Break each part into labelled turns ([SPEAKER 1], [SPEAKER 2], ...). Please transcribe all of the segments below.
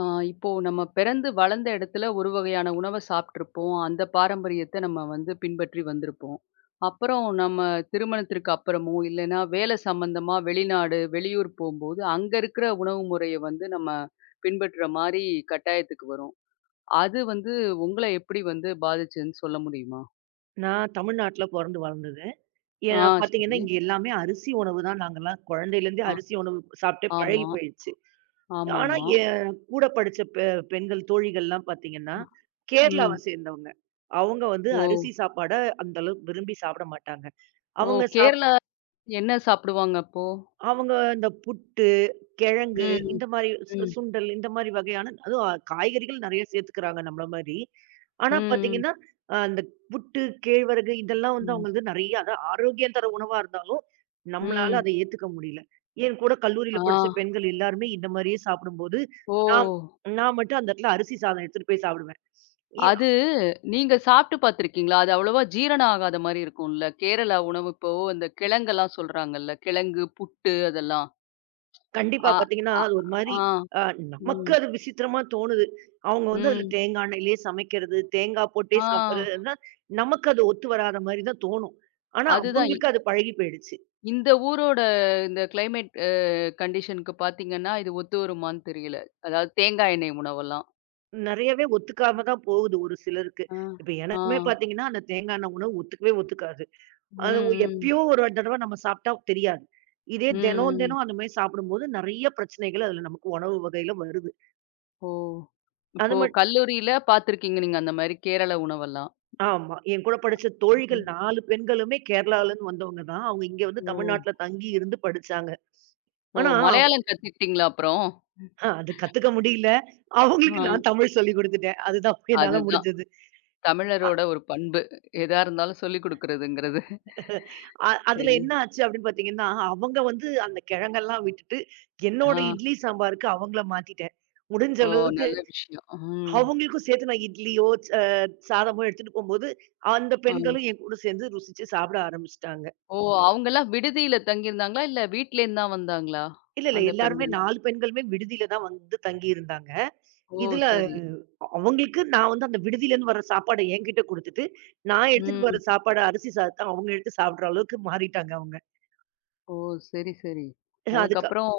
[SPEAKER 1] ஆ, இப்போ நம்ம பிறந்து வளர்ந்த இடத்துல ஒரு வகையான உணவை சாப்பிட்ருப்போம். அந்த பாரம்பரியத்த நம்ம வந்து பின்பற்றி வந்திருப்போம். அப்புறம் நம்ம திருமணத்திற்கு அப்புறமோ, இல்லைன்னா வேலை சம்மந்தமா வெளிநாடு, வெளியூர் போம்போது, அங்க இருக்கிற உணவு முறைய வந்து நம்ம பின்பற்ற மாரி கட்டாயத்துக்கு வரும். அது வந்து உங்கள எப்படி வந்து பாதிச்சதுன்னு சொல்ல முடியுமா?
[SPEAKER 2] நான் தமிழ்நாட்டுல பொறந்து வளர்ந்தது. ஏ
[SPEAKER 1] ஆ,
[SPEAKER 2] பாத்தீங்கன்னா,
[SPEAKER 1] சரி.
[SPEAKER 2] இங்க எல்லாமே அரிசி உணவு தான். நாங்கலாம் குழந்தையிலேருந்தே
[SPEAKER 1] ஆ,
[SPEAKER 2] அரிசி உணவு சாப்பிட்டே பழகி
[SPEAKER 1] ஆமா.
[SPEAKER 2] போயிடுச்சு. ஆனா,
[SPEAKER 1] ஆமாமா.
[SPEAKER 2] என் கூட படிச்ச பெண்கள் தோழிகள்லாம் பாத்தீங்கன்னா, கேரளாவ
[SPEAKER 1] ம்.
[SPEAKER 2] சேர்ந்தவங்க. அவங்க வந்து
[SPEAKER 1] ஓ!
[SPEAKER 2] அரிசி சாப்பாட அந்த அளவுக்கு விரும்பி சாப்பிட மாட்டாங்க.
[SPEAKER 1] ஓ!
[SPEAKER 2] அவங்க சாப்
[SPEAKER 1] கேரளா என்ன சாப்பிடுவாங்க அப்போ?
[SPEAKER 2] அவங்க இந்த புட்டு, கிழங்கு,
[SPEAKER 1] ம்.
[SPEAKER 2] இந்த மாரி
[SPEAKER 1] ம்.
[SPEAKER 2] சுண்டல் இந்த மாரி வகையான அதுவும் காய்கறிகள் நெறைய சேர்த்துக்கிறாங்க நம்மள மாரி. ஆனா
[SPEAKER 1] ம்.
[SPEAKER 2] பார்த்தீங்கன்னா, அந்த புட்டு, கேழ்வரகு இதெல்லாம் வந்து
[SPEAKER 1] ம்.
[SPEAKER 2] அவங்களது நெறைய அதான் ஆரோக்கியம் தர உணவா இருந்தாலும், நம்மளால
[SPEAKER 1] ம்.
[SPEAKER 2] அத ஏத்துக்க முடியல. என் கூட
[SPEAKER 1] ஆ.
[SPEAKER 2] கல்லூரியில படிச்ச பெண்கள் எல்லாருமே இந்த மாரியே சாப்பிடும்போது,
[SPEAKER 1] ஓ!
[SPEAKER 2] நான் நான் மட்டும் அந்த இடத்துல அரிசி சாதம் எடுத்துட்டு போய் சாப்பிடுவேன்.
[SPEAKER 1] அது நீங்க சாப்பிட்டு பார்த்துருக்கீங்களா? அது அவ்வளவா ஜீரணம் ஆகாத மாரி இருக்கும்ல. கேரளா உணவு இப்போ இந்த கிழங்கெல்லாம் சொல்றாங்கல்ல. கிழங்கு, புட்டு அதெல்லாம்.
[SPEAKER 2] கண்டிப்பா
[SPEAKER 1] அ
[SPEAKER 2] பார்த்தீங்கன்னா,
[SPEAKER 1] அ
[SPEAKER 2] அது ஒரு மாரி,
[SPEAKER 1] ஆ.
[SPEAKER 2] அ நமக்கு
[SPEAKER 1] ம்.
[SPEAKER 2] அது விசித்திரமா தோணுது. அவங்க வந்து அதுல
[SPEAKER 1] ம்.
[SPEAKER 2] தேங்காய் எண்ணெயிலேயே சமைக்கிறது, தேங்காய் போட்டே
[SPEAKER 1] ஆ.
[SPEAKER 2] சாப்பிடுறதுன்னா, நமக்கு அது ஒத்து வராத மாரி தான் தோணும். ஆனா,
[SPEAKER 1] அதுதான்.
[SPEAKER 2] அவங்களுக்கு அது பழகி போயிடுச்சு.
[SPEAKER 1] இந்த ஊரோட இந்த கிளைமேட் கண்டிஷனுக்கு பார்த்தீங்கன்னா, இது ஒத்து வருமான்னு தெரியல. அதாவது தேங்காய் எண்ணெய் உணவெல்லாம்.
[SPEAKER 2] நெறையவே ஒத்துக்காம தான் போகுது ஒரு சிலருக்கு.
[SPEAKER 1] ஆ.
[SPEAKER 2] இப்ப
[SPEAKER 1] ஆ.
[SPEAKER 2] எனக்குமே பார்த்தீங்கன்னா, அந்த தேங்காய் எண்ணெய் உணவு ஒத்துக்கவே ஒத்துக்காது.
[SPEAKER 1] ம்,
[SPEAKER 2] அது
[SPEAKER 1] ம்.
[SPEAKER 2] எப்பயோ ஒரு தடவ நம்ம சாப்பிட்டா தெரியாது. இதே தினம்,
[SPEAKER 1] ம், ம்.
[SPEAKER 2] தினம் அந்த மாரி சாப்பிடும்போது நெறைய பிரச்சனைகள் அதுல நமக்கு உணவு வகையில வருது.
[SPEAKER 1] ஓ!
[SPEAKER 2] அது
[SPEAKER 1] இப்போ
[SPEAKER 2] மட்
[SPEAKER 1] கல்லூரியில பார்த்துருக்கீங்க நீங்க அந்த மாரி கேரள உணவெல்லாம்.
[SPEAKER 2] ஆமா. என் கூட படிச்ச தோழிகள்
[SPEAKER 1] ம்.
[SPEAKER 2] 4 பெண்களுமே கேரளாலருந்து வந்தவங்க தான். அவங்க இங்க வந்து
[SPEAKER 1] ஓ!
[SPEAKER 2] தமிழ்நாட்டுல தங்கி இருந்து படிச்சாங்க.
[SPEAKER 1] ஓ!
[SPEAKER 2] ஆனா, அவ்
[SPEAKER 1] மலையாளம் கத்துக்கிட்டீங்களா அப்புறம்?
[SPEAKER 2] அ அது கத்துக்க முடியல. அவங்களுக்கு நான்
[SPEAKER 1] ஆ
[SPEAKER 2] தமிழ் சொல்லிக் குடுத்துட்டேன். அதுதான் என்னால
[SPEAKER 1] அதுதான்.
[SPEAKER 2] முடிஞ்சது. அ
[SPEAKER 1] தமிழரோட ஒரு பண்பு. எதா இருந்தாலும் சொல்லிக் குடுக்குறதுங்கிறது.
[SPEAKER 2] அ அதுல
[SPEAKER 1] சரி.
[SPEAKER 2] என்ன ஆச்சு அப்படின்னு பார்த்தீங்கன்னா, அவங்க வந்து அந்த கிழங்கெல்லாம் விட்டுட்டு, என்னோட
[SPEAKER 1] ஆ.
[SPEAKER 2] இட்லி சாம்பாருக்கு அவங்கள மாத்திட்டேன். முடிஞ்ச
[SPEAKER 1] ஓ!
[SPEAKER 2] அளவுக்கு
[SPEAKER 1] நல்ல விஷயம். ம்.
[SPEAKER 2] அவங்களுக்கும் சேர்த்து நான் இட்லியோ, ச சாதமோ எடுத்துட்டு போம்போது, அந்த
[SPEAKER 1] ஆ.
[SPEAKER 2] பெண்களும் என் கூட சேர்ந்து ருசிச்சு சாப்பிட ஆரம்பிச்சுட்டாங்க.
[SPEAKER 1] ஓ! அவங்கலாம் விடுதியில தங்கியிருந்தாங்களா? இல்ல வீட்லேருந்து தான் வந்தாங்களா?
[SPEAKER 2] இல்ல, இல்ல
[SPEAKER 1] அந்த
[SPEAKER 2] எல்லாருமே
[SPEAKER 1] பெண்கள்லாம்.
[SPEAKER 2] 4 பெண்களுமே விடுதியில தான் வந்து தங்கியிருந்தாங்க.
[SPEAKER 1] ஓ!
[SPEAKER 2] இதுல
[SPEAKER 1] சரி.
[SPEAKER 2] அவங்களுக்கு நான் வந்து அந்த விடுதியிலேருந்து வர சாப்பாட என்கிட்ட குடுத்துட்டு, நான் எடுத்துட்டு
[SPEAKER 1] ம்.
[SPEAKER 2] வர சாப்பாட அரிசி சாதத்த அவங்க எடுத்து சாப்பிடுற அளவுக்கு மாறிட்டாங்க அவங்க.
[SPEAKER 1] ஓ! சரி, சரி.
[SPEAKER 2] அதுக்கு
[SPEAKER 1] அதுக்கப்புறம்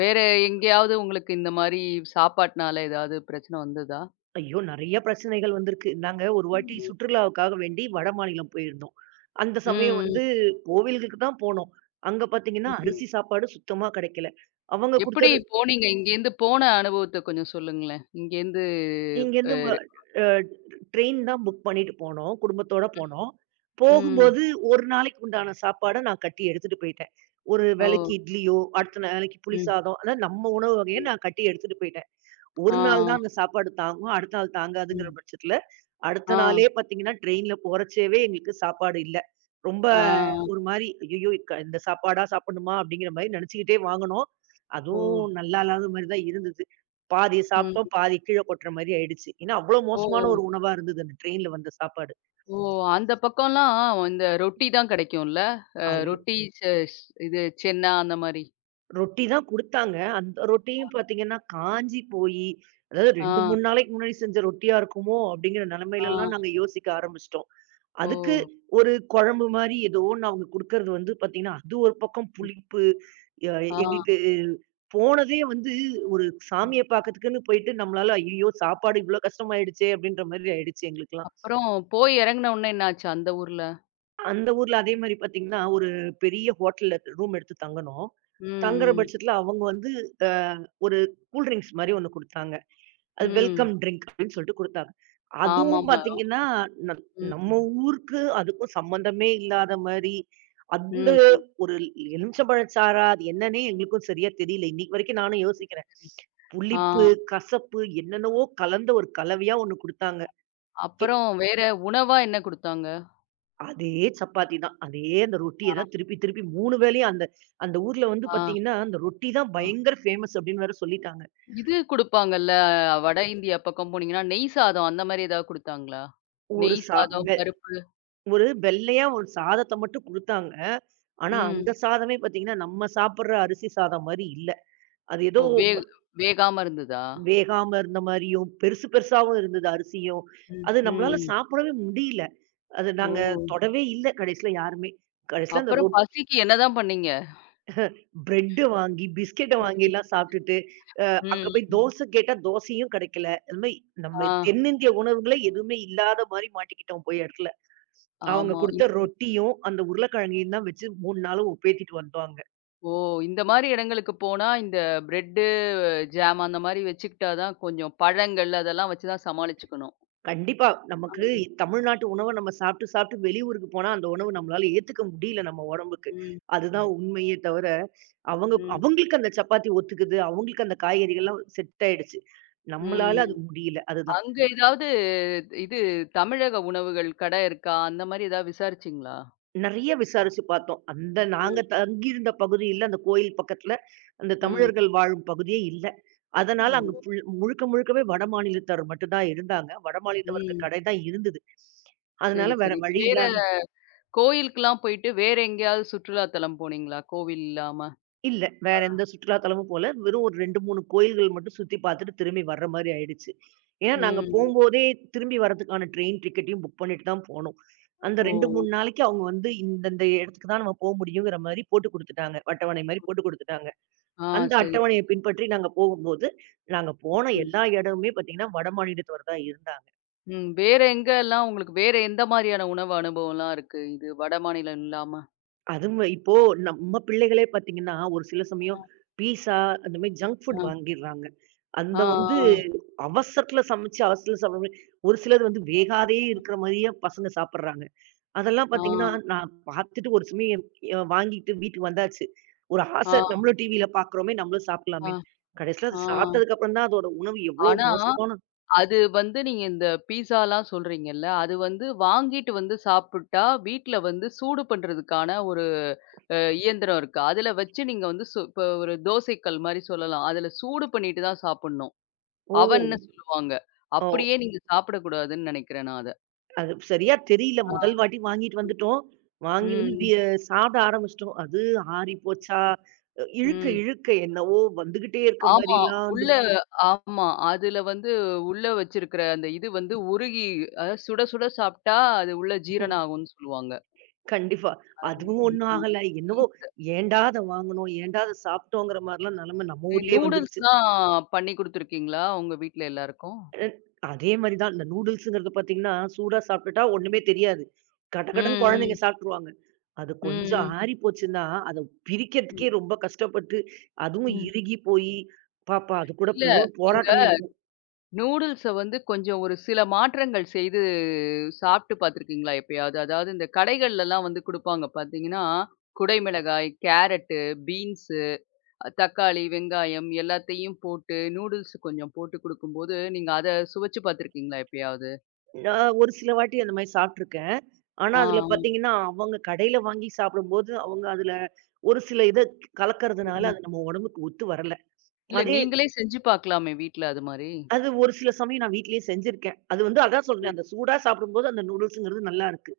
[SPEAKER 1] வேற எங்கேயாவது உங்களுக்கு இந்த மாரி சாப்பாட்டுனால ஏதாவது பிரச்சனை வந்ததா?
[SPEAKER 2] ஐயோ! நெறைய பிரச்சனைகள் வந்திருக்கு. நாங்க ஒரு வாட்டி
[SPEAKER 1] ம்.
[SPEAKER 2] சுற்றுலாவுக்காக வேண்டி வடமாநிலம் போயிருந்தோம். அந்த சமயம்
[SPEAKER 1] ம்.
[SPEAKER 2] வந்து கோவில்களுக்கு தான் போனோம். அங்க பார்த்தீங்கன்னா,
[SPEAKER 1] ம்.
[SPEAKER 2] அரிசி சாப்பாடு சுத்தமா கெடைக்கல. அவங்க
[SPEAKER 1] எப்படி
[SPEAKER 2] குடுத்த
[SPEAKER 1] போனீங்க? இங்கேருந்து போன அனுபவத்த கொஞ்சம் சொல்லுங்களேன். இங்கேருந்து அ
[SPEAKER 2] இங்கேருந்து ம அ ட்ரெயின் தான் புக் பண்ணிட்டு போனோம். குடும்பத்தோட போனோம்.
[SPEAKER 1] ம்.
[SPEAKER 2] போகும்போது 1 நாளைக்கு உண்டான சாப்பாட நான் கட்டி எடுத்துட்டு போயிட்டேன். ஒரு
[SPEAKER 1] ஓ!
[SPEAKER 2] வேளைக்கு இட்லியோ, அடுத்த நாளைக்கு புளி
[SPEAKER 1] ம்,
[SPEAKER 2] சாதம், அதாவது நம்ம உணவு வகைய
[SPEAKER 1] ம்.
[SPEAKER 2] நான் கட்டி எடுத்துட்டு போயிட்டேன்.
[SPEAKER 1] ஆ,
[SPEAKER 2] 1 நாள் தான் அந்த சாப்பாடு தாங்கும். அடுத்த நாள் தாங்காதுங்கிற
[SPEAKER 1] ம்.
[SPEAKER 2] பட்சத்துல அடுத்த
[SPEAKER 1] ஆ,
[SPEAKER 2] நாளே பார்த்தீங்கன்னா, ட்ரெயின்ல போறச்சேவே எங்களுக்கு சாப்பாடு இல்ல. ரொம்ப
[SPEAKER 1] ஆ.
[SPEAKER 2] ஒரு மாரி, "ஐயய்யோ! இந்த சாப்பாடா சாப்பிடணுமா?" அப்படிங்கிற மாரி நெனச்சுக்கிட்டே வாங்குனோம்.
[SPEAKER 1] ஓ!
[SPEAKER 2] அதுவும் நல்லா இல்லாத மாரி தான் இருந்தது. பாதி
[SPEAKER 1] ம்.
[SPEAKER 2] சாப்பிட்டோம், பாதி கீழ கொட்டுற மாரி ஆயிடுச்சு. ஏன்னா, அவ்ளோ மோசமான
[SPEAKER 1] ஓ!
[SPEAKER 2] ஒரு உணவா இருந்தது அந்த ட்ரெயின்ல வந்த சாப்பாடு.
[SPEAKER 1] ஓ! அந்த பக்கம்லாம் இந்த ரொட்டி தான் கிடைக்கும்ல? அ
[SPEAKER 2] ஐயோ!
[SPEAKER 1] ரொட்டி ச ஸ் இது சென்னா அந்த மாரி.
[SPEAKER 2] ரொட்டி தான் குடுத்தாங்க. அந்த ரொட்டியும் பார்த்தீங்கன்னா, காஞ்சு போயி, அதாவது
[SPEAKER 1] ஆ,
[SPEAKER 2] 2, 3 நாளைக்கு முன்னாடி செஞ்ச ரொட்டியா இருக்குமோ? அப்படிங்கிற
[SPEAKER 1] ஆ.
[SPEAKER 2] நெலைமையிலலாம் நாங்க யோசிக்க ஆரம்பிச்சுட்டோம்.
[SPEAKER 1] ஓ!
[SPEAKER 2] அதுக்கு ஒரு குழம்பு மாரி ஏதோ ஒண்ணு அவங்க குடுக்கறது வந்து பார்த்தீங்கன்னா, அது ஒரு பக்கம்
[SPEAKER 1] ம்.
[SPEAKER 2] புளிப்பு. எ
[SPEAKER 1] ஆ.
[SPEAKER 2] எங்களுக்கு போனதே வந்து ஒரு
[SPEAKER 1] ம்.
[SPEAKER 2] சாமிய பார்க்கறதுக்குன்னு போயிட்டு நம்மளால ஐயய்யோ! சாப்பாடு இவ்ளோ கஷ்டமாயிடுச்சே! அப்படின்ற மாரி ஆயிடுச்சு எங்களுக்கெல்லாம்.
[SPEAKER 1] அப்புறம் போய் இறங்குன உடனே என்ன ஆச்சு அந்த ஊர்ல?
[SPEAKER 2] அந்த ஊர்ல அதே மாரி பார்த்தீங்கன்னா, ஒரு பெரிய ஹோட்டல்ல ரூம் எடுத்து தங்குனோம்.
[SPEAKER 1] ம்,
[SPEAKER 2] தங்குற
[SPEAKER 1] ம்.
[SPEAKER 2] பட்சத்துல அவங்க வந்து அ ஒரு கூல் ட்ரிங்க்ஸ் மாரி ஒண்ணு குடுத்தாங்க. அது
[SPEAKER 1] ம்.
[SPEAKER 2] வெல்கம் ட்ரிங்க் அப்படின்னு சொல்லிட்டு குடுத்தாங்க. அதுவும்
[SPEAKER 1] ஆமாமா.
[SPEAKER 2] பார்த்தீங்கன்னா, நம்
[SPEAKER 1] ம்,
[SPEAKER 2] நம்ம ஊருக்கு அதுக்கும் சம்மந்தமே இல்லாத மாரி, அந்த
[SPEAKER 1] ம், ம்.
[SPEAKER 2] ஒரு எலுமிச்சம்பழம் சாறா? அது என்னன்னே எங்களுக்கும் சரியா தெரியல. இன்னைக்கு வரைக்கும் நானும் யோசிக்கிறேன்.
[SPEAKER 1] ஆ.
[SPEAKER 2] புளிப்பு, கசப்பு என்னென்னவோ கலந்த ஒரு கலவையா ஒண்ணு குடுத்தாங்க. கே
[SPEAKER 1] அப்புறம் வேற உணவா என்ன குடுத்தாங்க?
[SPEAKER 2] அதே சப்பாத்தி தான். அதே அந்த ரொட்டிய தான் திருப்பி திருப்பி 3 வேளையும் அந்த அந்த ஊர்ல வந்து
[SPEAKER 1] ஆ,
[SPEAKER 2] பார்த்தீங்கன்னா, அந்த ரொட்டி தான்
[SPEAKER 1] ஆ.
[SPEAKER 2] பயங்கர ஃபேமஸ் அப்படின்னு வேற சொல்லிட்டாங்க.
[SPEAKER 1] இது குடுப்பாங்கல்ல, வட இந்தியா பக்கம் போனீங்கன்னா, நெய் சாதம் அந்த மாரி ஏதாவது குடுத்தாங்களா?
[SPEAKER 2] ஒரு
[SPEAKER 1] நெய்
[SPEAKER 2] சா
[SPEAKER 1] சாதம், பருப்பு.
[SPEAKER 2] ஒரு வெள்ளையா ஒரு சாதத்த மட்டும் குடுத்தாங்க. ஆனா, ம்.
[SPEAKER 1] ம்.
[SPEAKER 2] அந்த சாதமே பாத்தீங்கன்னா, நம்ம சாப்பிடுற அரிசி சாதம் மாரி இல்ல. அது ஏதோ
[SPEAKER 1] ஓ! வேகாம இருந்ததா?
[SPEAKER 2] வேகாம இருந்த மாரியும், பெருசு பெருசாவும் இருந்தது அரிசியும்.
[SPEAKER 1] ம்,
[SPEAKER 2] அது நம்மளால
[SPEAKER 1] ம்.
[SPEAKER 2] சாப்பிடவே முடியல. அது
[SPEAKER 1] ஓ!
[SPEAKER 2] நாங்க தொடவே இல்ல கடைசில யாருமே. கடைசில அந்த
[SPEAKER 1] அப்புறம்
[SPEAKER 2] ரொட்
[SPEAKER 1] பசிக்கு என்னதான் பண்ணீங்க?
[SPEAKER 2] பிரெட் வாங்கி, பிஸ்கட்ட வாங்கி எல்லாம் சாப்பிட்டுட்டு,
[SPEAKER 1] ம்,
[SPEAKER 2] அங்க போய்
[SPEAKER 1] ம்.
[SPEAKER 2] தோசை கேட்டா தோசையும் கெடைக்கல. அது மாரி நம்ம
[SPEAKER 1] ஆ,
[SPEAKER 2] தென்னிந்திய உணவுகளே எதுவுமே இல்லாத மாரி மாட்டிக்கிட்டோம் போய் இடத்துல. அவங்க
[SPEAKER 1] ஆமா.
[SPEAKER 2] குடுத்த ரொட்டியும், அந்த உருளைக்கிழங்கையும் தான் வச்சு 3 நாளும் உபேத்திட்டு வந்தோம் அங்க.
[SPEAKER 1] ஓ! இந்த மாரி இடங்களுக்கு போனா, இந்த பிரெட்டு, ஜாம் அந்த மாரி வச்சுக்கிட்டா தான் கொஞ்சம் பழங்கள் அதெல்லாம் வச்சு தான் சமாளிச்சுக்கணும்.
[SPEAKER 2] கண்டிப்பா. நமக்கு
[SPEAKER 1] ம்,
[SPEAKER 2] தமிழ்நாட்டு உணவ நம்ம சாப்பிட்டு, சாப்பிட்டு வெளியூருக்கு போனா, அந்த உணவு நம்மளால ஏத்துக்க முடியல நம்ம உடம்புக்கு.
[SPEAKER 1] ம்,
[SPEAKER 2] அதுதான் உண்மையே தவிர, அவங்க
[SPEAKER 1] ம்,
[SPEAKER 2] அவங்களுக்கு அந்த சப்பாத்தி ஒத்துக்குது. அவங்களுக்கு அந்த காய்கறிகள்லாம் செட் ஆயிடுச்சு. நம்மளால
[SPEAKER 1] ம்.
[SPEAKER 2] அது முடியல. அதுதான்.
[SPEAKER 1] அங்க ஏதாவது இது தமிழக உணவுகள் கடை இருக்கா? அந்த மாரி ஏதாவது விசாரிச்சீங்களா?
[SPEAKER 2] நெறைய விசாரிச்சு பார்த்தோம். அந்த நாங்க
[SPEAKER 1] ம்.
[SPEAKER 2] தங்கியிருந்த பகுதியில, அந்த கோயில் பக்கத்துல, அந்த
[SPEAKER 1] ம்.
[SPEAKER 2] தமிழர்கள் வாழும் பகுதியே இல்ல. அதனால
[SPEAKER 1] ம்.
[SPEAKER 2] அங்க ஃபுல் முழுக்க முழுக்கவே வடமாநிலத்தவர் மட்டும் தான் இருந்தாங்க. வடமாநிலத்தவருக்கு
[SPEAKER 1] ம்.
[SPEAKER 2] கடை தான் இருந்தது. அதனால
[SPEAKER 1] சரி,
[SPEAKER 2] வேற
[SPEAKER 1] சரி.
[SPEAKER 2] வழி இல்ல
[SPEAKER 1] வேற கோயிலுக்குலாம் போயிட்டு வேற எங்கேயாவது சுற்றுலா தலம் போனீங்களா? கோவில் இல்லாம?
[SPEAKER 2] இல்ல. வேற எந்த சுற்றுலாத்தலமும் போல. வெறும் ஒரு 2, 3 கோயில்கள் மட்டும் சுத்தி பார்த்துட்டு திரும்பி வர்ற மாரி ஆயிடுச்சு. ஏன்னா நாங்க
[SPEAKER 1] ம்.
[SPEAKER 2] போம்போதே திரும்பி வர்றதுக்கான ட்ரெயின் டிக்கெட்டையும் புக் பண்ணிட்டு தான் போனோம். அந்த
[SPEAKER 1] ஓ!
[SPEAKER 2] 2, 3 நாளைக்கு அவங்க வந்து இந்தந்த இடத்துக்கு தான் நம்ம போ முடியுங்கிற மாரி போட்டு குடுத்துட்டாங்க. அட்டவணை மாரி போட்டு குடுத்துட்டாங்க.
[SPEAKER 1] ஆ
[SPEAKER 2] அந்த
[SPEAKER 1] சரி,
[SPEAKER 2] அட்டவணைய
[SPEAKER 1] சரி.
[SPEAKER 2] பின்பற்றி நாங்க போகும்போது, நாங்க போன
[SPEAKER 1] ம்.
[SPEAKER 2] எல்லா இடமுமே பார்த்தீங்கன்னா, வடமாநிலத்தவர் தான் இருந்தாங்க.
[SPEAKER 1] ம். வேற எங்கலாம் உங்களுக்கு வேற எந்த மாரியான உணவு அனுபவம்லாம் இருக்கு? இது வட மாநிலம் இல்லாம?
[SPEAKER 2] அதுவும் இப்போ நம்ம பிள்ளைகளே பார்த்தீங்கன்னா, ஒரு சில
[SPEAKER 1] ஆ.
[SPEAKER 2] சமயம் பீஸா அந்த மாரி ஜங்க் ஃபுட்
[SPEAKER 1] ஆ.
[SPEAKER 2] வாங்கிர்றாங்க.
[SPEAKER 1] ஆ.
[SPEAKER 2] அந்த வந்து அவசரத்துல சமைச்சு, அவசரத்துல சமை ஒரு சிலர் வந்து வேகாதே இருக்கிற மாரியே பசங்க சாப்பிடுறாங்க. அதெல்லாம்
[SPEAKER 1] ஆ.
[SPEAKER 2] பார்த்தீங்கன்னா, நான் பார்த்துட்டு ஒரு சமயம் வாங்கிட்டு வீட்டுக்கு வந்தாச்சு. ஒரு ஆசை
[SPEAKER 1] ஆ.
[SPEAKER 2] நம்மளும் டிவியில பார்க்குறோமே, நம்மளும்
[SPEAKER 1] ஆ.
[SPEAKER 2] சாப்பிடலாமேன்னு. கடைசியில
[SPEAKER 1] ஆ.
[SPEAKER 2] அது சாப்பிட்டதுக்கு அப்புறம் தான் அதோட உணவு எவ்வளோ
[SPEAKER 1] ஆனா
[SPEAKER 2] மோசமான
[SPEAKER 1] அது வந்து நீங்க இந்த பீஸாலாம் சொல்றீங்கல்ல, அது வந்து வாங்கிட்டு வந்து சாப்பிட்டா, வீட்ல வந்து சூடு பண்றதுக்கான ஒரு இயந்திரம் இருக்கு. அதுல வச்சு நீங்க வந்து இப்ப ஒரு தோசைக்கல் மாரி சொல்லலாம். அதுல சூடு பண்ணிட்டு தான் சாப்பிடணும்.
[SPEAKER 2] ஓ!
[SPEAKER 1] அவன்னு சொல்லுவாங்க.
[SPEAKER 2] ஓ!
[SPEAKER 1] அப்படியே நீங்க சாப்பிடக்கூடாதுன்னு நினைக்கிறேன் நான் அத.
[SPEAKER 2] அது சரியா தெரியல.
[SPEAKER 1] ஆ.
[SPEAKER 2] முதல் வாட்டி வாங்கிட்டு வந்துட்டோம். வாங்கி வந்து
[SPEAKER 1] ம்.
[SPEAKER 2] வி சாப்பிட ஆரம்பிச்சுட்டோம். அது ஆறி போச்சா? இழுக்க,
[SPEAKER 1] ம்.
[SPEAKER 2] இழுக்க என்னவோ வந்துகிட்டே இருக்க
[SPEAKER 1] ஆமா.
[SPEAKER 2] மாரிலாம் வந்து
[SPEAKER 1] உள்ள ஆமா. அதுல வந்து உள்ள வச்சிருக்கிற அந்த இது வந்து உருகி அதாவது சுட சுட சாப்பிட்டா, அது உள்ள ஜீரணம் ஆகும்ன்னு சொல்லுவாங்க.
[SPEAKER 2] கண்டிப்பா. அதுவும் ஒண்ணும் ஆகல. என்னவோ
[SPEAKER 1] ம்.
[SPEAKER 2] ஏன்டா அத வாங்குனோம்? ஏன்டா அத சாப்பிட்டோங்கிற மாரிலாம் நெலம நம்ம ஊர்லயே வந்துருச்சு.
[SPEAKER 1] நூடுல்ஸ்லாம் பண்ணி குடுத்துருக்கீங்களா? உங்க வீட்ல எல்லாருக்கும்?
[SPEAKER 2] அன் அதே மாரி தான். இந்த நூடுல்ஸ்ங்கிறது பார்த்தீங்கன்னா, சூடா சாப்பிட்டுட்டா ஒண்ணுமே தெரியாது.
[SPEAKER 1] ம்,
[SPEAKER 2] கடகடன்னு குழந்தைங்க
[SPEAKER 1] ம்.
[SPEAKER 2] சாப்ட்டுருவாங்க. அது கொஞ்சம்
[SPEAKER 1] ம், ம்.
[SPEAKER 2] ஆறி போச்சுன்னா, அத
[SPEAKER 1] ம்.
[SPEAKER 2] பிரிக்கிறதுக்கே ரொம்ப கஷ்டப்பட்டு, அதுவும்
[SPEAKER 1] ம்.
[SPEAKER 2] இறுகி போயி, பாப்பா அது கூட
[SPEAKER 1] இல்ல,
[SPEAKER 2] பெரும்
[SPEAKER 1] நீங்க
[SPEAKER 2] போராட்டமே இருக்கும்.
[SPEAKER 1] நூடுல்ஸ வந்து கொஞ்சம் ஒரு சில மாற்றங்கள் செய்து சாப்பிட்டு பார்த்துருக்கீங்களா எப்பயாவது? அதாவது இந்த கடைகள்லலாம் வந்து குடுப்பாங்க பார்த்தீங்கன்னா, குடை மிளகாய், கேரட்டு, பீன்ஸு, தக்காளி, வெங்காயம் எல்லாத்தையும் போட்டு நூடுல்ஸ் கொஞ்சம் போட்டு குடுக்கும்போது, நீங்க அத சுவைச்சு பார்த்துருக்கீங்களா எப்பயாவது?
[SPEAKER 2] நான் ஒரு சில வாட்டி அந்த மாரி சாப்ட்டுருக்கேன். ஆனா,
[SPEAKER 1] ஆ.
[SPEAKER 2] அதுல பார்த்தீங்கன்னா, அவங்க கடையில வாங்கி சாப்பிடும்போது, அவங்க அதுல ஒரு சில இத கலக்கறதுனால,
[SPEAKER 1] ம்.
[SPEAKER 2] அது நம்ம உடம்புக்கு ஒத்து வரல.
[SPEAKER 1] இல்ல
[SPEAKER 2] அதே
[SPEAKER 1] நீங்களே செஞ்சு பார்க்கலாமே வீட்ல அது மாரி.
[SPEAKER 2] அது ஒரு சில சமயம் நான் வீட்லயே செஞ்சிருக்கேன். அது வந்து அதான் சொல்றேன். அந்த சூடா சாப்பிடும்போது அந்த நூடுல்ஸ்ங்கிறது நல்லாருக்கு.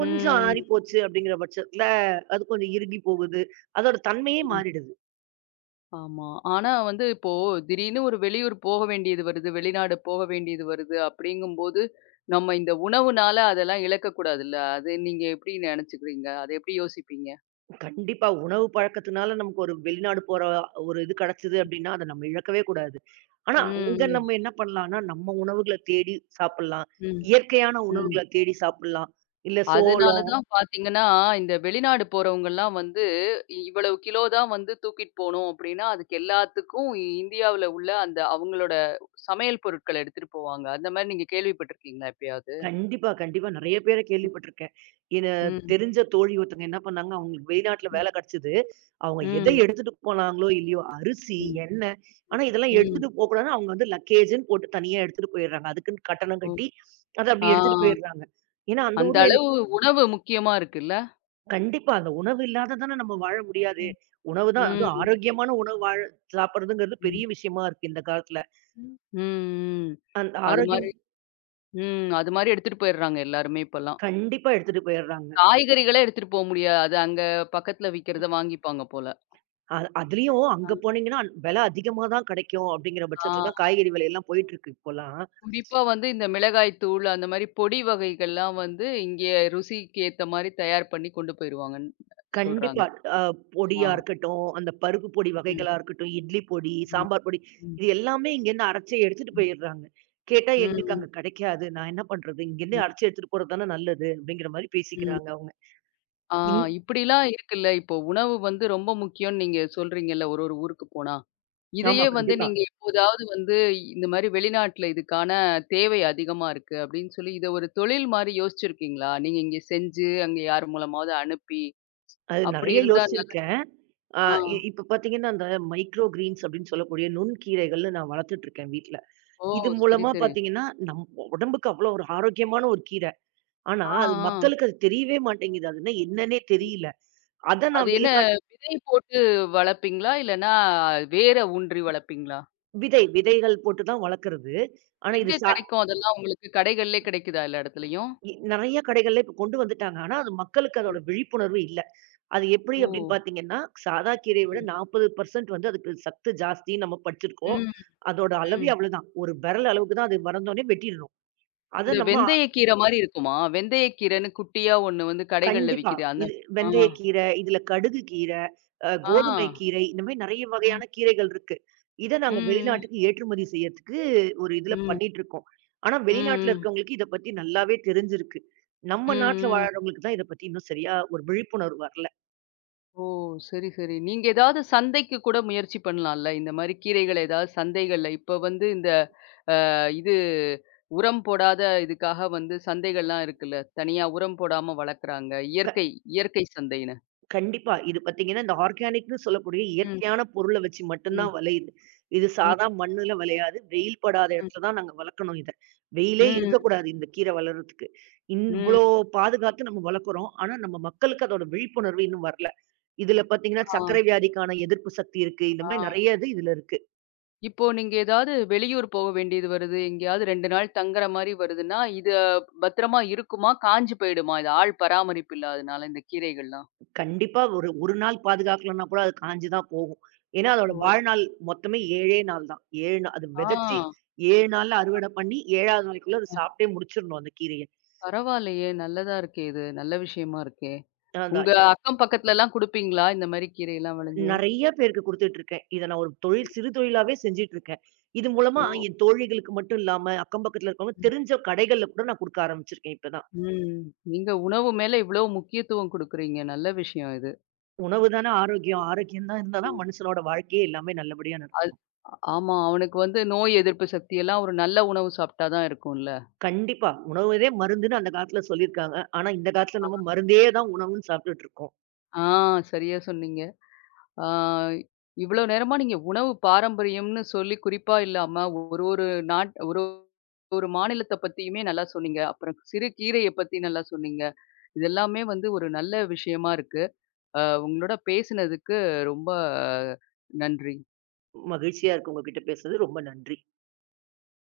[SPEAKER 2] கொஞ்சம் ஆறிப்போச்சு அப்படிங்கிற பட்சத்துல, அது கொஞ்சம் இறுகி போகுது. அதோட தன்மையே
[SPEAKER 1] ம்.
[SPEAKER 2] மாறிடுது.
[SPEAKER 1] ஆமா. ஆனா வந்து இப்போ திடீர்னு ஒரு வெளியூர் போக வேண்டியது வருது, வெளிநாடு போக வேண்டியது வருது அப்படிங்கும்போது, நம்ம இந்த உணவுனால அதெல்லாம் இழக்கக்கூடாதுல்ல. அது நீங்க எப்படி நெனைச்சுக்கிறீங்க? அத எப்படி யோசிப்பீங்க?
[SPEAKER 2] கண்டிப்பா உணவு பழக்கத்துனால நமக்கு ஒரு வெளிநாடு போற ஒரு இது கிடைச்சது அப்படின்னா, அத நம்ம இழக்கவே கூடாது. ஆனா அங்க
[SPEAKER 1] ம்,
[SPEAKER 2] நம்ம என்ன பண்ணலாம்னா, நம்ம உணவுகள தேடி சாப்பிடலாம்.
[SPEAKER 1] ம்,
[SPEAKER 2] இயற்கையான
[SPEAKER 1] ம், ம்.
[SPEAKER 2] உணவுகள தேடி சாப்பிடலாம். இல்ல
[SPEAKER 1] அதனால
[SPEAKER 2] சோளம்
[SPEAKER 1] தான் பார்த்தீங்கன்னா, இந்த வெளிநாடு போறவங்கலாம் வந்து, இவ்வளவு கிலோ தான் வந்து தூக்கிட்டு போணும் அப்படின்னா, அதுக்கு எல்லாத்துக்கும் இந்தியாவுல உள்ள அந்த அவங்களோட சமையல் பொருட்கள எடுத்துட்டு போவாங்க. அந்த மாரி நீங்க கேள்விப்பட்டுருக்கீங்களா எப்பயாவது?
[SPEAKER 2] கண்டிப்பா, கண்டிப்பா. நெறைய பேர கேள்விப்பட்டுருக்கேன். என
[SPEAKER 1] ம்,
[SPEAKER 2] தெரிஞ்ச தோழி ஒருத்தங்க என்ன பண்ணாங்க, அவங்களுக்கு வெளிநாட்டுல
[SPEAKER 1] ம்,
[SPEAKER 2] வேல கெடச்சது. அவங்க எத
[SPEAKER 1] ம்,
[SPEAKER 2] எடுத்துட்டு போனாங்களோ, இல்லையோ அரிசி,
[SPEAKER 1] ம்,
[SPEAKER 2] எண்ணெய் ஆனா இதெல்லாம்
[SPEAKER 1] ம்.
[SPEAKER 2] எடுத்துட்டு போக்கூடாதுன்னு அவங்க வந்து லக்கேஜ்ன்னு போட்டு தனியா எடுத்துட்டு போயிடுறாங்க. அதுக்குன்னு கட்டணம்
[SPEAKER 1] ஓ!
[SPEAKER 2] கட்டி, அத அப்படி
[SPEAKER 1] ஆ.
[SPEAKER 2] எடுத்துட்டு போயிடுறாங்க. ஏன்னா அந்த
[SPEAKER 1] அந்த
[SPEAKER 2] ஊர்ல
[SPEAKER 1] அளவு
[SPEAKER 2] எனக்கு
[SPEAKER 1] உணவு முக்கியமா இருக்குல்ல.
[SPEAKER 2] கண்டிப்பா அந்த உணவு இல்லாத தானே நம்ம வாழ முடியாது.
[SPEAKER 1] ம்.
[SPEAKER 2] உணவு தான் அதுவும்
[SPEAKER 1] ம்.
[SPEAKER 2] ஆரோக்கியமான உணவு வாழ சாப்பிடுறதுங்கிறது
[SPEAKER 1] ம்.
[SPEAKER 2] பெரிய விஷயமா இருக்கு இந்த காலத்துல.
[SPEAKER 1] ம். ம், ம்.
[SPEAKER 2] அந்த
[SPEAKER 1] அது
[SPEAKER 2] ஆரோக்கியம்
[SPEAKER 1] மாரி ம். அது மாரி எடுத்துட்டு போயிடுறாங்க எல்லாருமே இப்பல்லாம்.
[SPEAKER 2] கண்டிப்பா எடுத்துட்டு போயிடுறாங்க.
[SPEAKER 1] காய்கறிகளே எடுத்துட்டு போ முடியாது. அங்க பக்கத்துல விக்கிறத வாங்கிப்பாங்க போல.
[SPEAKER 2] அதுலயும் அங்க போனீங்கன்னா, விலை அதிகமா தான் கிடைக்கும் அப்படிங்கிற பட்சத்துல தான்
[SPEAKER 1] ஆ.
[SPEAKER 2] காய்கறி விலையெல்லாம் போயிட்டு இருக்கு இப்போலாம்.
[SPEAKER 1] குறிப்பா வந்து இந்த மிளகாய் தூள் அந்த மாரி பொடி வகைகள்லாம் வந்து இங்கே ருசிக்கு ஏத்த மாரி தயார் பண்ணி கொண்டு போயிருவாங்கன்னு சொல்றாங்க.
[SPEAKER 2] கண்டிப்பா. அ
[SPEAKER 1] ஆ.
[SPEAKER 2] பொடியா இருக்கட்டும், அந்த பருப்பு பொடி
[SPEAKER 1] ம்.
[SPEAKER 2] வகைகளா இருக்கட்டும், இட்லி பொடி,
[SPEAKER 1] ம்.
[SPEAKER 2] சாம்பார் பொடி
[SPEAKER 1] ம்.
[SPEAKER 2] இது எல்லாமே இங்கேருந்து அரைச்சு எடுத்துட்டு
[SPEAKER 1] ம்.
[SPEAKER 2] போயிடுறாங்க. கேட்டா எங்களுக்கு
[SPEAKER 1] ம்.
[SPEAKER 2] அங்க கிடைக்காது. நான் என்ன பண்றது?
[SPEAKER 1] ம்.
[SPEAKER 2] இங்கேருந்து அரைச்சு எடுத்துட்டு போறது தானே நல்லது அப்படிங்கிற மாரி
[SPEAKER 1] ம்.
[SPEAKER 2] பேசிக்கிறாங்க அவங்க.
[SPEAKER 1] ஆ
[SPEAKER 2] இன்
[SPEAKER 1] இப்படிலாம் இருக்குல்ல. இப்போ உணவு வந்து ரொம்ப முக்கியம்னு நீங்க சொல்றீங்கல்ல, ஒரு ஒரு ஊருக்கு போனா.
[SPEAKER 2] ஆமா,
[SPEAKER 1] இதையே வந்து
[SPEAKER 2] கண்டிப்பா.
[SPEAKER 1] நீங்க எப்போதாவது வந்து இந்த மாரி வெளிநாட்ல இதுக்கான தேவை அதிகமா இருக்கு அப்படின்னு சொல்லி, இத ஒரு தொழில் மாரி யோசிச்சிருக்கீங்களா? நீங்க இங்க செஞ்சு, அங்க யார் மூலமாவது அனுப்பி,
[SPEAKER 2] அது
[SPEAKER 1] அப்படி
[SPEAKER 2] நெறைய
[SPEAKER 1] இருந்தா
[SPEAKER 2] யோசிச்சிருக்கேன். அ
[SPEAKER 1] ஆ.
[SPEAKER 2] இ இப்ப பார்த்தீங்கன்னா, அந்த மைக்ரோ கிரீன்ஸ் அப்படின்னு சொல்லக்கூடிய நுண்கீரைகள்னு நான் வளர்த்துட்டு இருக்கேன் வீட்ல.
[SPEAKER 1] ஓ!
[SPEAKER 2] இது
[SPEAKER 1] சரி,
[SPEAKER 2] மூலமா
[SPEAKER 1] சரி.
[SPEAKER 2] பாத்தீங்கன்னா, உடம்புக்கு அவ்வளோ ஒரு ஆரோக்கியமான ஒரு கீர. ஆனா,
[SPEAKER 1] ஆ,
[SPEAKER 2] அது
[SPEAKER 1] ஆ.
[SPEAKER 2] மக்களுக்கு அது தெரியவே மாட்டேங்குது. அதுன்னா என்னன்னே தெரியல. அத
[SPEAKER 1] அது
[SPEAKER 2] நான்
[SPEAKER 1] என்ன
[SPEAKER 2] வெளிநாட்
[SPEAKER 1] விதை போட்டு வளர்ப்பீங்களா? இல்லன்னா வேர ஊன்றி வளர்ப்பீங்களா?
[SPEAKER 2] விதைகள் போட்டு தான் வளர்க்கறது. ஆனா,
[SPEAKER 1] எங்க
[SPEAKER 2] இது சா
[SPEAKER 1] கெடைக்கும் அதெல்லாம் உங்களுக்கு? கடைகள்லயே கிடைக்குதா எல்லா இடத்துலயும்?
[SPEAKER 2] இ நெறைய கடைகள்ல இப்ப கொண்டு வந்துட்டாங்க. ஆனா, அது மக்களுக்கு அதோட விழிப்புணர்வு இல்ல. அது எப்படி
[SPEAKER 1] ஓ!
[SPEAKER 2] அப்படின்னு பாத்தீங்கன்னா, சாதா கீரைய விட
[SPEAKER 1] ம்.
[SPEAKER 2] 40% வந்து அதுக்கு சத்து ஜாஸ்தின்னு நம்ம படிச்சிருக்கோம்.
[SPEAKER 1] ம்.
[SPEAKER 2] அதோட அளவே
[SPEAKER 1] ம்.
[SPEAKER 2] அவ்வளோதான். ஒரு விரல் அளவுக்கு தான் அது வளர்ந்தோனே வெட்டிடணும். அத
[SPEAKER 1] இந்த
[SPEAKER 2] நம்ம
[SPEAKER 1] வெந்தயக்கீரை மாரி இருக்குமா? வெந்தயக்கீரைன்னு குட்டியா ஒண்ணு வந்து கடைகள்ல
[SPEAKER 2] கண்டிப்பா.
[SPEAKER 1] விக்குது. அந்த
[SPEAKER 2] இது
[SPEAKER 1] ஆ,
[SPEAKER 2] வெந்தயக்கீரை, இதுல கடுகு கீரை,
[SPEAKER 1] ஆ.
[SPEAKER 2] கோதுமை கீரை இந்த மாரி நெறைய
[SPEAKER 1] ம்.
[SPEAKER 2] வகையான கீரைகள் இருக்கு. இத நாங்க
[SPEAKER 1] ம்.
[SPEAKER 2] வெளிநாட்டுக்கு ஏற்றுமதி செய்யறதுக்கு ஒரு இதுல
[SPEAKER 1] ம்.
[SPEAKER 2] பண்ணிட்டுருக்கோம். ஆனா
[SPEAKER 1] ம்.
[SPEAKER 2] வெளிநாட்டுல
[SPEAKER 1] ம்.
[SPEAKER 2] இருக்கவங்களுக்கு இத பத்தி நல்லாவே தெரிஞ்சிருக்கு.
[SPEAKER 1] ம்.
[SPEAKER 2] நம்ம நாட்டுல
[SPEAKER 1] ம்.
[SPEAKER 2] வாழறவங்களுக்கு தான் இத பத்தி இன்னும் சரியா ஒரு விழிப்புணர்வு வரல.
[SPEAKER 1] ஓ! சரி, சரி. நீங்க ஏதாவது சந்தைக்கு கூட முயற்சி பண்ணலாம்ல. இந்த மாரி கீரைகள ஏதாவது சந்தைகள்ல இப்ப வந்து இந்த இது உரம் போடாத இதுக்காக வந்து சந்தைகள்லாம் இருக்குல்ல. தனியா உரம் போடாம வளர்க்குறாங்க. இயற்கை இயற்கை சந்தைன்னு.
[SPEAKER 2] கண்டிப்பா. இது பார்த்தீங்கன்னா, இந்த ஆர்கானிக்ன்னு சொல்லக்கூடிய
[SPEAKER 1] ம்.
[SPEAKER 2] இயற்கையான பொருள வச்சு மட்டும்
[SPEAKER 1] ம்.
[SPEAKER 2] தான் விளையுது. இது
[SPEAKER 1] ம்.
[SPEAKER 2] சாதா மண்ணுல விளையாது. வெயில் படாத
[SPEAKER 1] ம்.
[SPEAKER 2] இடத்துல தான் நாங்க வளர்க்கணும் இத. வெயிலே
[SPEAKER 1] ம்.
[SPEAKER 2] இருக்கக்கூடாது இந்த கீரை வளர்றதுக்கு.
[SPEAKER 1] ம்.
[SPEAKER 2] இவ்ளோ பாதுகாத்து நம்ம வளர்க்குறோம். ஆனா நம்ம மக்களுக்கு அதோட விழிப்புணர்வு இன்னும் வரல. இதுல பார்த்தீங்கன்னா,
[SPEAKER 1] ஆ.
[SPEAKER 2] சர்க்கரை வியாதிக்கான எதிர்ப்பு சக்தி இருக்கு. இந்த மாரி
[SPEAKER 1] ஆ.
[SPEAKER 2] நெறைய இது இதுல இருக்கு.
[SPEAKER 1] இப்போ நீங்க ஏதாவது வெளியூர் போக வேண்டியது வருது. எங்கேயாவது 2 நாள் தங்குற மாரி வருதுன்னா, இது பத்திரமா இருக்குமா? காஞ்சு போயிடுமா? இது ஆள் பராமரிப்பு இல்லாதனால இந்த கீரைகள்லாம்.
[SPEAKER 2] கண்டிப்பா ஒரு 1 நாள் பாதுகாக்கலன்னா கூட அது காஞ்சு தான் போகும். ஏன்னா, அதோட
[SPEAKER 1] ஓ!
[SPEAKER 2] வாழ்நாள் மொத்தமே 7ஏ நாள் தான். 7 நாள் அது விதைச்சு
[SPEAKER 1] ஆ
[SPEAKER 2] 7 நாள்ல அறுவடை பண்ணி 7வது நாளைக்குள்ள அத சாப்பிட்டே முடிச்சிரணும் அந்த கீரைய.
[SPEAKER 1] பரவாயில்லயே! நல்லதா இருக்கே இது. நல்ல விஷயமா இருக்கே. உங்க
[SPEAKER 2] அதான் இது
[SPEAKER 1] அக்கம் பக்கத்துலலாம் குடுப்பீங்களா? இந்த மாரி கீரையெல்லாம் விளைஞ்சு?
[SPEAKER 2] நெறைய பேருக்கு குடுத்துட்டு இருக்கேன். இத நான் ஒரு தொழில் சிறு தொழிலாவே செஞ்சுட்டு இருக்கேன். இது மூலமா
[SPEAKER 1] ஓ!
[SPEAKER 2] என் தோழிகளுக்கு மட்டும் இல்லாம, அக்கம் பக்கத்துல இருக்கவங்க
[SPEAKER 1] ம்.
[SPEAKER 2] தெரிஞ்ச கடைகள்ல கூட நான் குடுக்க ஆரம்பிச்சிருக்கேன் இப்பதான்.
[SPEAKER 1] ம். நீங்க உணவு மேல இவ்ளோ முக்கியத்துவம் குடுக்குறீங்க. நல்ல விஷயம் இது.
[SPEAKER 2] உணவு தானே ஆரோக்கியம். ஆரோக்கியம் தான் இருந்தா
[SPEAKER 1] ம்.
[SPEAKER 2] தான் மனுஷனோட வாழ்க்கையே எல்லாமே நல்லபடியா
[SPEAKER 1] அது ஆமா. அவனுக்கு வந்து நோய் எதிர்ப்பு சக்தி எல்லாம் ஒரு நல்ல உணவு சாப்பிட்டா தான் இருக்கும்ல.
[SPEAKER 2] கண்டிப்பா. உணவுதே மருந்துன்னு அந்த காலத்துல சொல்லியிருக்காங்க. ஆனா இந்த காலத்துல நம்ம மருந்தே தான் உணவுன்னு சாப்பிட்டுட்டு இருக்கோம்.
[SPEAKER 1] ஆ சரியா சொன்னீங்க. ஆ, இவ்வளோ நேரமா நீங்க உணவு பாரம்பரியம்னு சொல்லி குறிப்பா இல்லாம ஒரு ஒரு ஒரு ஒரு மாநிலத்த பத்தியுமே நல்லா சொன்னீங்க. அப்புறம் சிறு கீரைய பத்தி நல்லா சொன்னீங்க. இதெல்லாமே வந்து ஒரு நல்ல விஷயமா இருக்கு. அ உங்களோட பேசினதுக்கு ரொம்ப நன்றி.
[SPEAKER 2] மகிழ்ச்சியா இருக்கு உங்ககிட்ட பேசுனது. ரொம்ப நன்றி.